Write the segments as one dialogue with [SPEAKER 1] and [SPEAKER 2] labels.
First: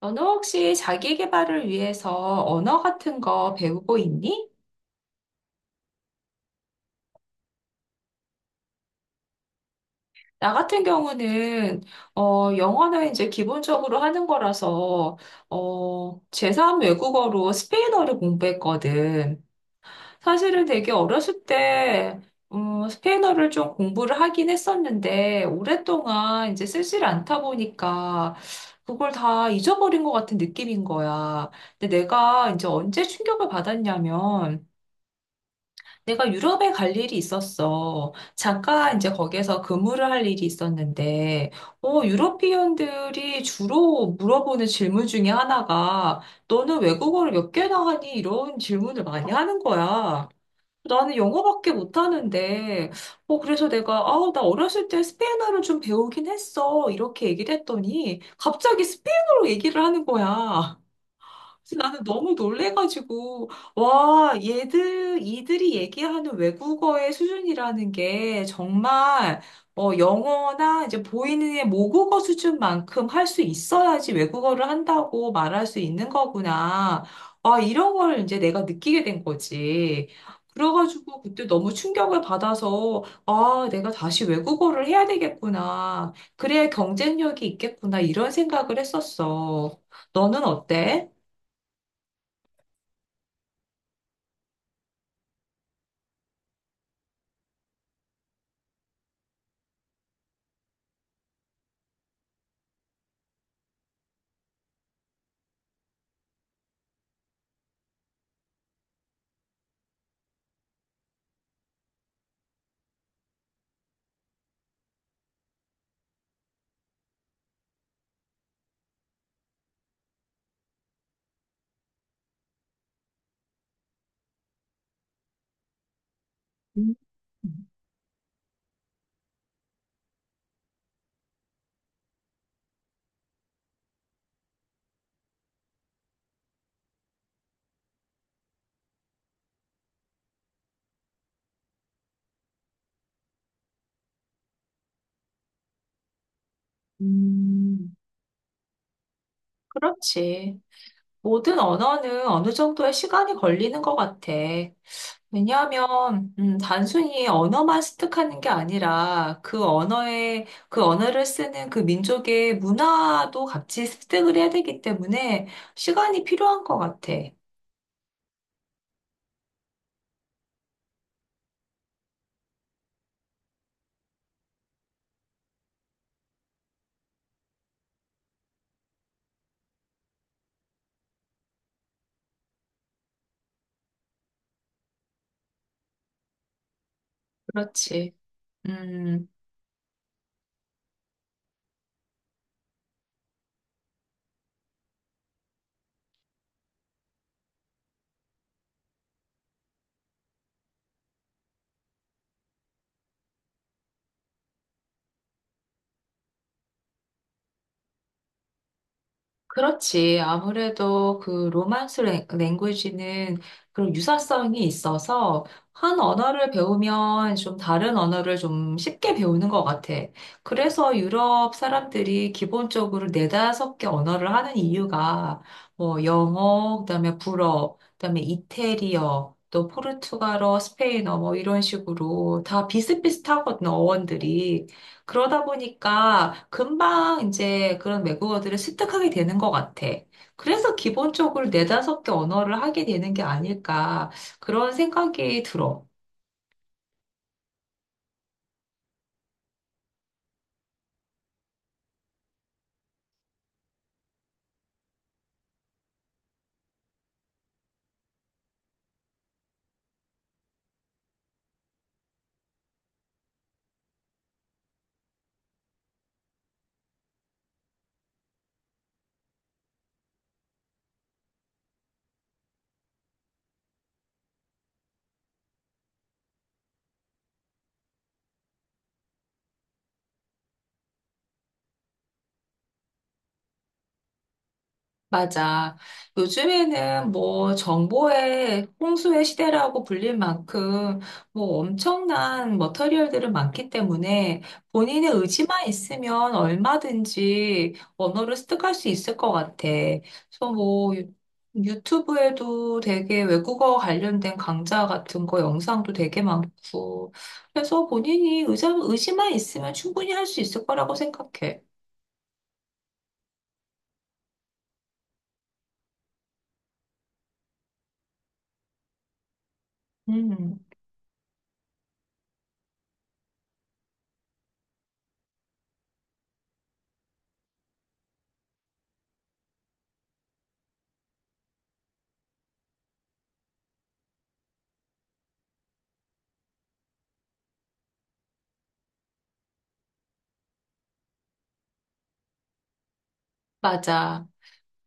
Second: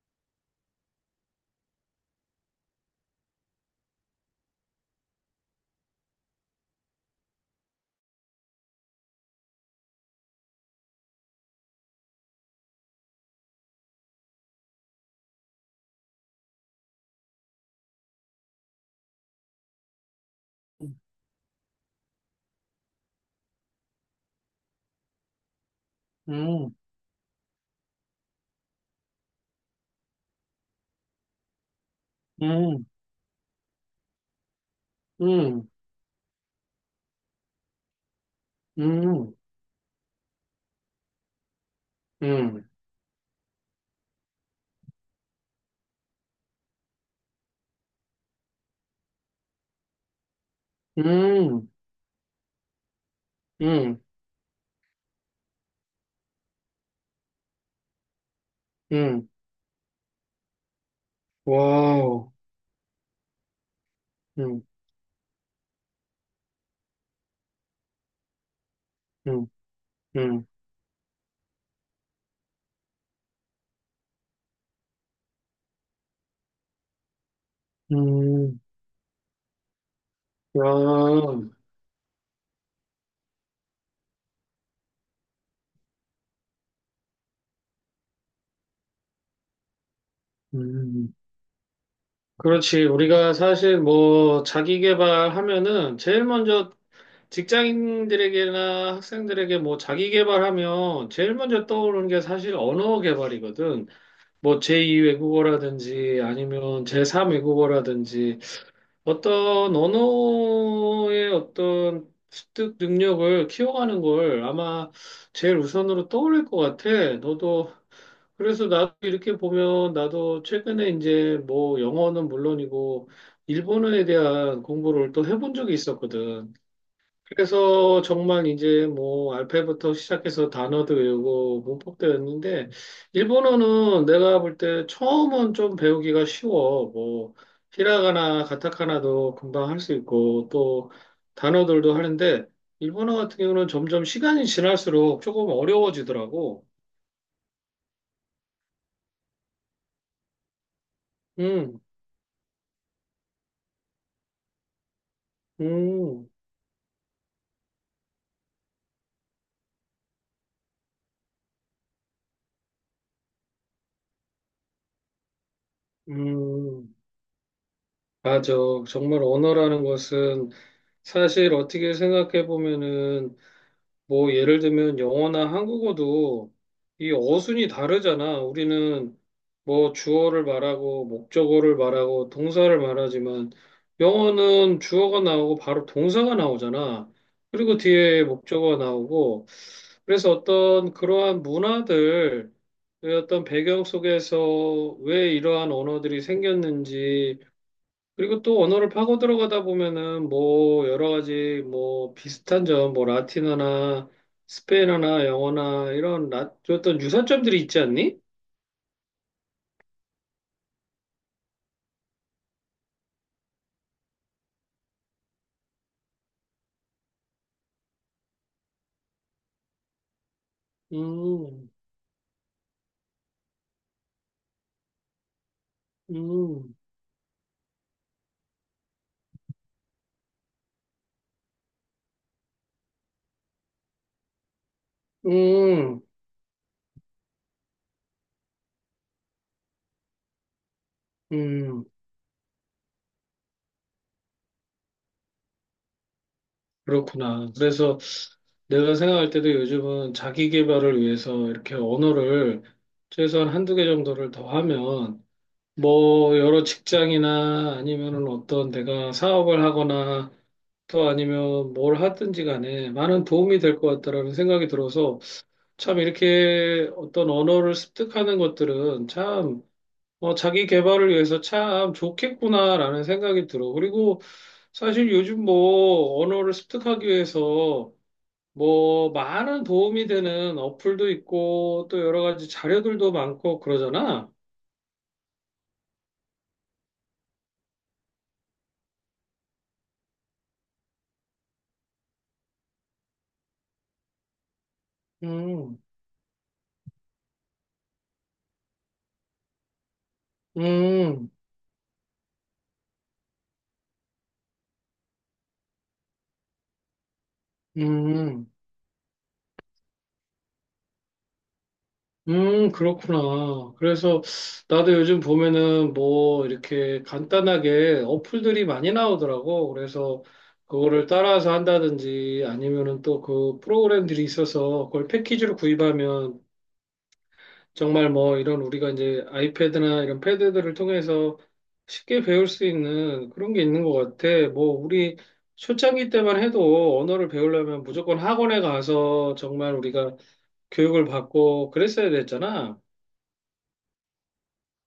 [SPEAKER 1] 너는 혹시 자기 개발을 위해서 언어 같은 거 배우고 있니? 나 같은 경우는 영어는 이제 기본적으로 하는 거라서 제3 외국어로 스페인어를 공부했거든. 사실은 되게 어렸을 때 스페인어를 좀 공부를 하긴 했었는데 오랫동안 이제
[SPEAKER 2] 음.
[SPEAKER 1] 쓰질 않다 보니까 그걸 다 잊어버린 것 같은 느낌인 거야. 근데 내가 이제
[SPEAKER 2] 음.
[SPEAKER 1] 언제 충격을 받았냐면
[SPEAKER 2] 음.
[SPEAKER 1] 내가 유럽에 갈 일이 있었어. 잠깐 이제
[SPEAKER 2] 음.
[SPEAKER 1] 거기에서 근무를 할 일이 있었는데,
[SPEAKER 2] 음.
[SPEAKER 1] 유러피언들이 주로 물어보는 질문 중에 하나가, 너는 외국어를 몇 개나 하니? 이런 질문을 많이 하는 거야. 나는
[SPEAKER 2] 음.
[SPEAKER 1] 영어밖에 못하는데, 그래서
[SPEAKER 2] 음.
[SPEAKER 1] 내가, 아, 나 어렸을 때 스페인어를 좀 배우긴 했어. 이렇게 얘기를 했더니, 갑자기
[SPEAKER 2] 음.
[SPEAKER 1] 스페인어로 얘기를 하는 거야. 그래서 나는
[SPEAKER 2] 와우.
[SPEAKER 1] 너무 놀래가지고, 와,
[SPEAKER 2] 음.
[SPEAKER 1] 이들이 얘기하는 외국어의 수준이라는 게 정말,
[SPEAKER 2] 음. 음.
[SPEAKER 1] 영어나 이제 보이는 의 모국어 수준만큼 할 수 있어야지 외국어를 한다고 말할 수 있는 거구나. 아, 이런 걸 이제
[SPEAKER 2] 음.
[SPEAKER 1] 내가 느끼게 된 거지. 그래가지고
[SPEAKER 2] 와.
[SPEAKER 1] 그때 너무 충격을 받아서, 아, 내가 다시 외국어를 해야 되겠구나. 그래야 경쟁력이 있겠구나. 이런 생각을 했었어. 너는 어때?
[SPEAKER 2] 음. 그렇지. 우리가 사실 뭐 자기 개발하면은 제일 먼저 직장인들에게나 학생들에게 뭐 자기 개발하면 제일 먼저 떠오르는 게 사실 언어 개발이거든. 뭐 제2 외국어라든지 아니면 제3 외국어라든지 어떤 언어의 어떤 습득 능력을 키워가는 걸 아마 제일 우선으로 떠올릴 것 같아. 너도, 그래서 나도 이렇게 보면 나도 최근에 이제 뭐 영어는 물론이고 일본어에 대한 공부를 또 해본 적이 있었거든. 그래서 정말 이제 뭐 알파벳부터 시작해서 단어도 외우고 문법도 외웠는데 일본어는 내가 볼 때 처음은 좀 배우기가 쉬워. 뭐 히라가나 가타카나도 금방 할 수 있고 또 단어들도 하는데 일본어 같은 경우는 점점 시간이 지날수록 조금 어려워지더라고.
[SPEAKER 1] 음, 그렇지. 모든
[SPEAKER 2] 음.
[SPEAKER 1] 언어는 어느 정도의 시간이 걸리는 것 같아.
[SPEAKER 2] 음.
[SPEAKER 1] 왜냐하면, 단순히 언어만 습득하는 게 아니라 그 언어를 쓰는 그 민족의 문화도 같이 습득을 해야 되기 때문에 시간이 필요한 것
[SPEAKER 2] 음.
[SPEAKER 1] 같아.
[SPEAKER 2] 맞아. 정말 언어라는 것은 사실 어떻게 생각해 보면은 뭐 예를 들면 영어나 한국어도 이 어순이 다르잖아. 우리는 뭐 주어를 말하고 목적어를 말하고 동사를 말하지만 영어는 주어가 나오고 바로 동사가 나오잖아. 그리고
[SPEAKER 1] 그렇지.
[SPEAKER 2] 뒤에 목적어가
[SPEAKER 1] 음.
[SPEAKER 2] 나오고, 그래서 어떤 그러한 문화들, 어떤 배경 속에서 왜 이러한 언어들이 생겼는지, 그리고 또 언어를 파고 들어가다 보면은 뭐 여러 가지, 뭐 비슷한 점, 뭐 라틴어나 스페인어나 영어나 이런 어떤 유사점들이 있지 않니?
[SPEAKER 1] 그렇지. 아무래도 그 로만스 랭귀지는 그런 유사성이 있어서 한 언어를 배우면 좀 다른 언어를 좀 쉽게 배우는 것 같아. 그래서 유럽
[SPEAKER 2] 음.
[SPEAKER 1] 사람들이 기본적으로 네다섯 개 언어를 하는 이유가 뭐
[SPEAKER 2] 음.
[SPEAKER 1] 영어, 그다음에 불어, 그다음에 이태리어, 또 포르투갈어, 스페인어 뭐 이런 식으로 다 비슷비슷하거든, 어원들이. 그러다
[SPEAKER 2] 음.
[SPEAKER 1] 보니까 금방 이제 그런 외국어들을 습득하게 되는 것 같아. 그래서 기본적으로
[SPEAKER 2] 음.
[SPEAKER 1] 네다섯 개 언어를 하게 되는 게 아닐까 그런 생각이 들어.
[SPEAKER 2] 그렇구나. 그래서 내가 생각할 때도 요즘은 자기 개발을 위해서 이렇게 언어를 최소한 한 두 개 정도를 더 하면 뭐 여러 직장이나 아니면은 어떤 내가 사업을 하거나 또 아니면 뭘 하든지 간에 많은 도움이 될 것 같다라는 생각이 들어서, 참 이렇게 어떤 언어를 습득하는 것들은 참, 자기 개발을 위해서 참 좋겠구나라는 생각이 들어. 그리고 사실 요즘 뭐 언어를 습득하기 위해서 뭐 많은 도움이 되는 어플도 있고 또 여러 가지 자료들도 많고 그러잖아.
[SPEAKER 1] 맞아. 요즘에는 뭐 정보의 홍수의 시대라고 불릴 만큼 뭐 엄청난 머터리얼들은 많기 때문에 본인의 의지만
[SPEAKER 2] 음.
[SPEAKER 1] 있으면 얼마든지 언어를 습득할 수 있을 것 같아. 그래서 뭐
[SPEAKER 2] 음.
[SPEAKER 1] 유튜브에도 되게 외국어 관련된 강좌 같은 거 영상도 되게 많고. 그래서 본인이
[SPEAKER 2] 음.
[SPEAKER 1] 의지만 있으면 충분히 할 수 있을 거라고 생각해.
[SPEAKER 2] 음. 그렇구나. 그래서 나도 요즘 보면은 뭐 이렇게 간단하게 어플들이 많이 나오더라고. 그래서
[SPEAKER 1] 음,
[SPEAKER 2] 그거를 따라서 한다든지 아니면은 또 그 프로그램들이 있어서 그걸 패키지로 구입하면 정말 뭐 이런, 우리가 이제 아이패드나 이런 패드들을 통해서 쉽게 배울 수 있는 그런 게 있는 것 같아. 뭐 우리 초창기 때만 해도 언어를 배우려면 무조건 학원에 가서 정말 우리가 교육을 받고 그랬어야 됐잖아.
[SPEAKER 1] 맞아.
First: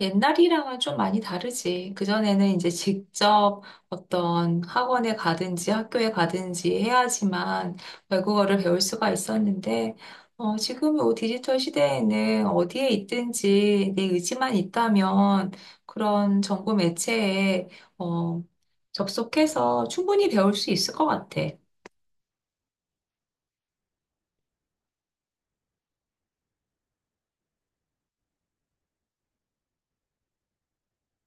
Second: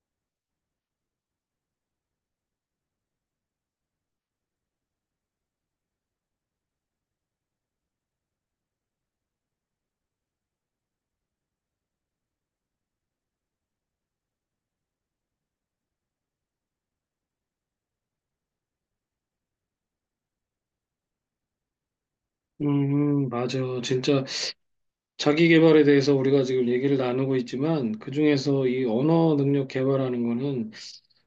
[SPEAKER 1] 옛날이랑은 좀 많이 다르지. 그전에는 이제 직접 어떤 학원에 가든지 학교에 가든지 해야지만 외국어를 배울 수가 있었는데, 지금 이 디지털 시대에는 어디에 있든지 내 의지만 있다면 그런 정보 매체에 어, 접속해서 충분히 배울 수 있을 것 같아.
[SPEAKER 2] 음. 맞아. 진짜 자기 개발에 대해서 우리가 지금 얘기를 나누고 있지만 그중에서 이 언어 능력 개발하는 거는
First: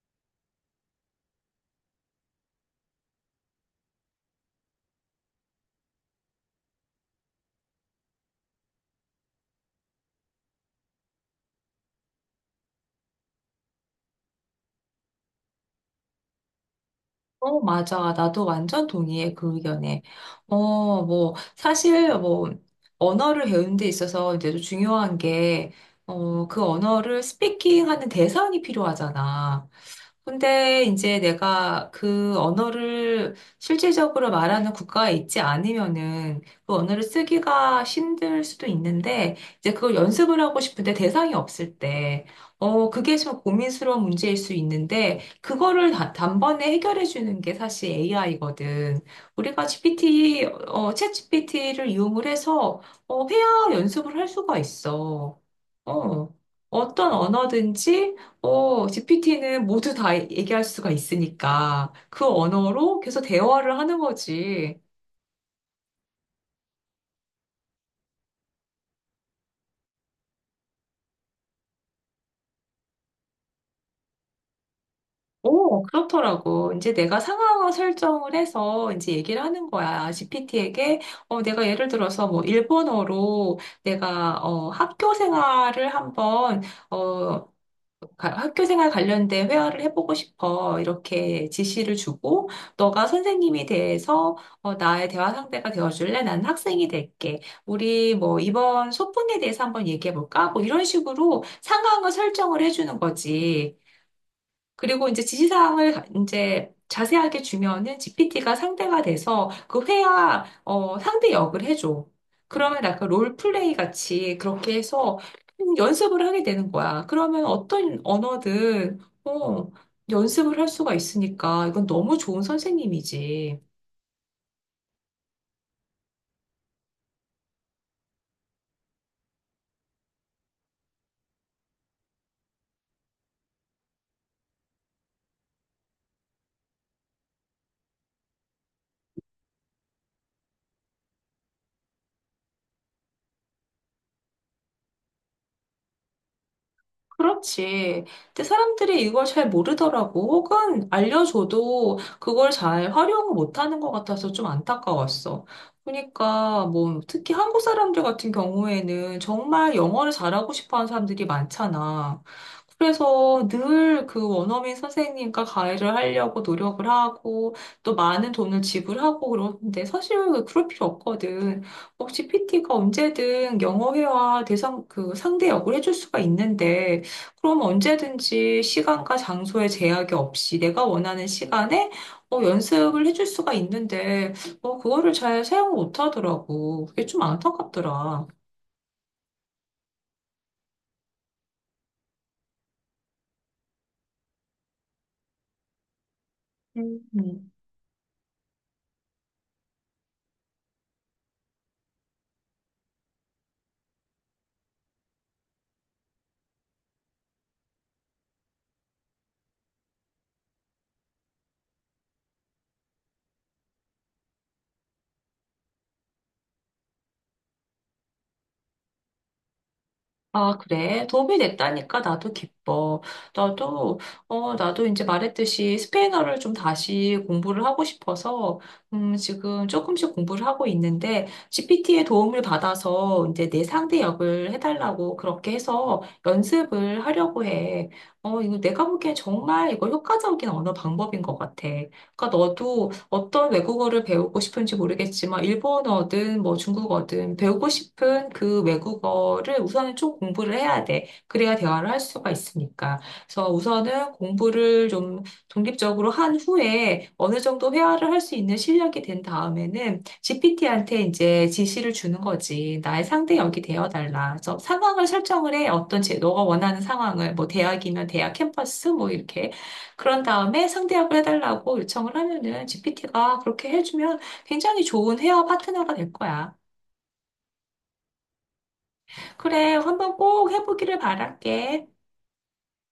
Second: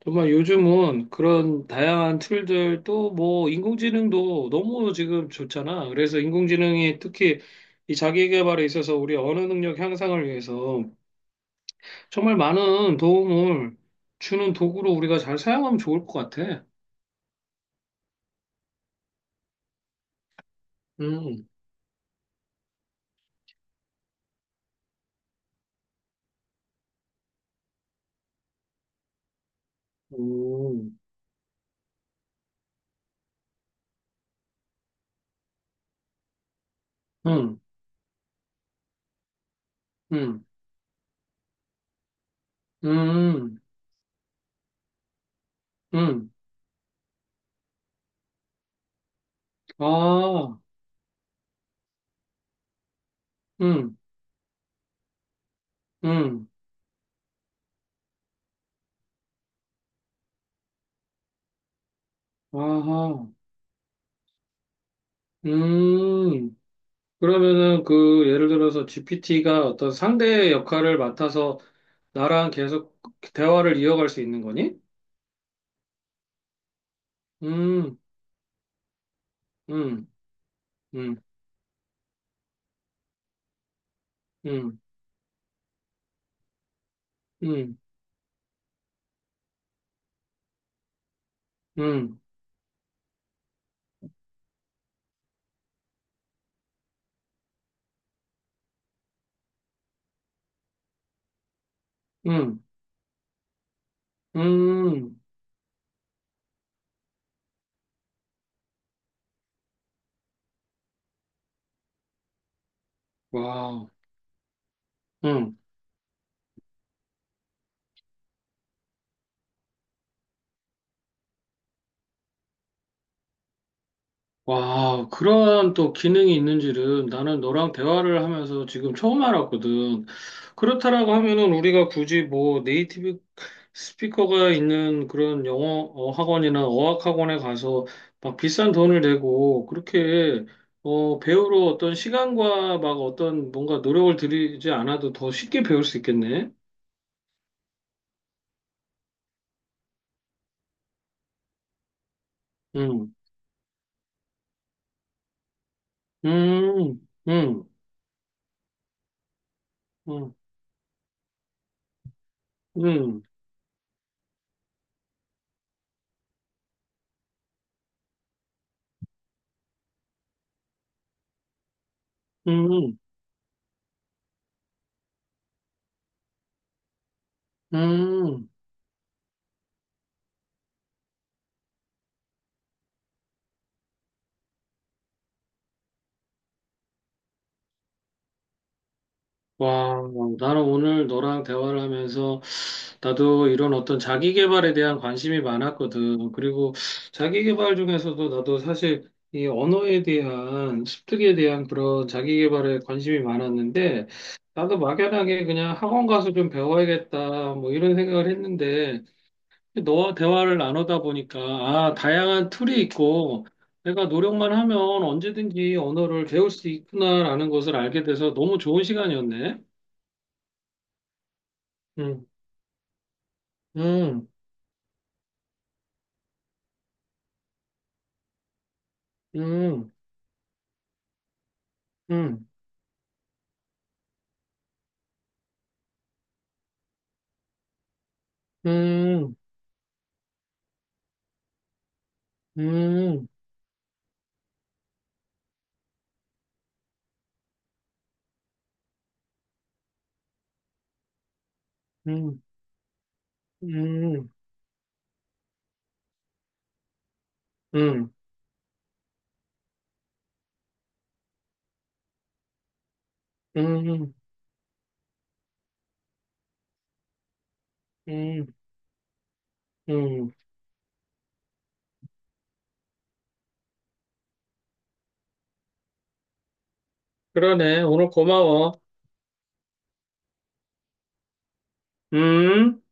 [SPEAKER 2] 정말 요즘은 그런 다양한 툴들, 또 뭐 인공지능도 너무 지금 좋잖아. 그래서 인공지능이 특히 이 자기 개발에 있어서 우리 언어 능력 향상을 위해서 정말 많은 도움을 주는 도구로 우리가 잘 사용하면 좋을 것 같아.
[SPEAKER 1] 맞아. 나도 완전 동의해, 그 의견에. 어, 뭐,
[SPEAKER 2] 음.
[SPEAKER 1] 사실, 뭐, 언어를 배우는 데 있어서 이제 좀 중요한 게, 그 언어를 스피킹 하는 대상이 필요하잖아. 근데
[SPEAKER 2] 음.
[SPEAKER 1] 이제 내가 그 언어를 실질적으로 말하는 국가에 있지 않으면은 그 언어를
[SPEAKER 2] 음.
[SPEAKER 1] 쓰기가 힘들 수도 있는데 이제 그걸 연습을
[SPEAKER 2] 음.
[SPEAKER 1] 하고 싶은데 대상이 없을 때, 그게 좀
[SPEAKER 2] 음.
[SPEAKER 1] 고민스러운 문제일 수 있는데 그거를
[SPEAKER 2] 음.
[SPEAKER 1] 단번에 해결해 주는 게 사실 AI거든. 우리가 GPT,
[SPEAKER 2] 아.
[SPEAKER 1] 어, 챗 GPT를 이용을 해서 회화
[SPEAKER 2] 음.
[SPEAKER 1] 연습을 할 수가 있어. 어,
[SPEAKER 2] 음.
[SPEAKER 1] 어떤 언어든지 GPT는 모두 다 얘기할 수가 있으니까 그 언어로 계속
[SPEAKER 2] 아하.
[SPEAKER 1] 대화를 하는 거지.
[SPEAKER 2] 음. 그러면은 그 예를 들어서 GPT가 어떤 상대의 역할을 맡아서 나랑 계속 대화를 이어갈 수 있는 거니?
[SPEAKER 1] 오, 그렇더라고. 이제 내가 상황을
[SPEAKER 2] 음.
[SPEAKER 1] 설정을 해서 이제 얘기를 하는
[SPEAKER 2] 음.
[SPEAKER 1] 거야. GPT에게,
[SPEAKER 2] 음.
[SPEAKER 1] 내가 예를 들어서 뭐 일본어로 내가, 어,
[SPEAKER 2] 음.
[SPEAKER 1] 학교 생활을 한번, 어,
[SPEAKER 2] 음.
[SPEAKER 1] 가- 학교 생활 관련된 회화를 해보고 싶어. 이렇게 지시를
[SPEAKER 2] 음.
[SPEAKER 1] 주고, 너가 선생님이 돼서, 나의 대화 상대가 되어줄래? 나는 학생이 될게. 우리 뭐 이번 소풍에 대해서 한번 얘기해볼까? 뭐 이런 식으로 상황을 설정을
[SPEAKER 2] 음.
[SPEAKER 1] 해주는 거지. 그리고
[SPEAKER 2] 음.
[SPEAKER 1] 이제 지시사항을 이제 자세하게 주면은 GPT가 상대가 돼서 그 회화 상대 역을 해줘. 그러면 약간 롤플레이
[SPEAKER 2] 와.
[SPEAKER 1] 같이 그렇게 해서 연습을 하게 되는 거야. 그러면 어떤 언어든 연습을 할 수가 있으니까 이건 너무 좋은 선생님이지.
[SPEAKER 2] 와, 그런 또 기능이 있는 줄은 나는 너랑 대화를 하면서 지금 처음 알았거든. 그렇다라고 하면은 우리가 굳이 뭐 네이티브 스피커가 있는 그런 영어 학원이나 어학 학원에 가서 막 비싼 돈을 내고 그렇게 배우러 어떤 시간과 막 어떤 뭔가 노력을 들이지 않아도 더 쉽게 배울 수 있겠네.
[SPEAKER 1] 그렇지. 근데 사람들이 이걸 잘 모르더라고. 혹은 알려줘도 그걸 잘
[SPEAKER 2] 음.
[SPEAKER 1] 활용을 못하는 것 같아서 좀 안타까웠어. 그러니까
[SPEAKER 2] 음.
[SPEAKER 1] 뭐 특히 한국
[SPEAKER 2] 음.
[SPEAKER 1] 사람들 같은 경우에는 정말 영어를
[SPEAKER 2] 음.
[SPEAKER 1] 잘하고 싶어하는 사람들이 많잖아.
[SPEAKER 2] 음.
[SPEAKER 1] 그래서 늘 그 원어민 선생님과 가이를 하려고 노력을 하고 또 많은 돈을 지불하고 그러는데 사실 그럴 필요 없거든. 혹시 PT가
[SPEAKER 2] 음. 음.
[SPEAKER 1] 언제든 영어 회화 대상 그 상대 역을 해줄 수가 있는데 그럼
[SPEAKER 2] 음.
[SPEAKER 1] 언제든지 시간과 장소에 제약이 없이 내가 원하는 시간에 연습을 해줄 수가 있는데, 그거를 잘 사용 못 하더라고. 그게 좀 안타깝더라.
[SPEAKER 2] 와, 나는 오늘 너랑 대화를 하면서 나도 이런 어떤 자기 개발에 대한 관심이 많았거든. 그리고
[SPEAKER 1] 음.
[SPEAKER 2] 자기
[SPEAKER 1] 음.
[SPEAKER 2] 개발 중에서도 나도 사실 이 언어에 대한 습득에 대한 그런 자기 개발에 관심이 많았는데, 나도 막연하게 그냥 학원 가서 좀 배워야겠다, 뭐 이런 생각을 했는데 너와 대화를 나누다 보니까 아, 다양한 툴이 있고 내가 노력만 하면 언제든지 언어를 배울 수 있구나라는 것을 알게 돼서 너무 좋은 시간이었네.
[SPEAKER 1] 아, 그래. 도움이 됐다니까
[SPEAKER 2] 음.
[SPEAKER 1] 나도 기뻐. 나도,
[SPEAKER 2] 음.
[SPEAKER 1] 나도 이제 말했듯이 스페인어를 좀 다시 공부를 하고 싶어서, 지금
[SPEAKER 2] 음.
[SPEAKER 1] 조금씩 공부를 하고 있는데, GPT의 도움을
[SPEAKER 2] 음.
[SPEAKER 1] 받아서 이제 내 상대 역을 해달라고 그렇게 해서 연습을 하려고 해. 이거 내가 보기엔
[SPEAKER 2] 음.
[SPEAKER 1] 정말 이거 효과적인 언어 방법인 것 같아. 그러니까
[SPEAKER 2] 음.
[SPEAKER 1] 너도
[SPEAKER 2] 음.
[SPEAKER 1] 어떤 외국어를 배우고 싶은지 모르겠지만 일본어든 뭐 중국어든 배우고 싶은 그 외국어를 우선은 좀 공부를 해야 돼. 그래야 대화를 할 수가
[SPEAKER 2] 음.
[SPEAKER 1] 있으니까. 그래서 우선은 공부를 좀 독립적으로 한 후에 어느 정도
[SPEAKER 2] 음.
[SPEAKER 1] 회화를 할 수 있는 실력이 된 다음에는 GPT한테 이제 지시를 주는 거지. 나의 상대 역이 되어
[SPEAKER 2] 음.
[SPEAKER 1] 달라. 그래서 상황을 설정을 해. 어떤 제 너가 원하는 상황을 뭐 대학이면 대학
[SPEAKER 2] 음.
[SPEAKER 1] 캠퍼스 뭐 이렇게 그런
[SPEAKER 2] 음.
[SPEAKER 1] 다음에 상대합을 해달라고 요청을 하면은 GPT가 그렇게 해주면 굉장히 좋은 헤어 파트너가 될 거야.
[SPEAKER 2] 그러네. 오늘 고마워.
[SPEAKER 1] 그래, 한번 꼭 해보기를 바랄게.
[SPEAKER 2] 음.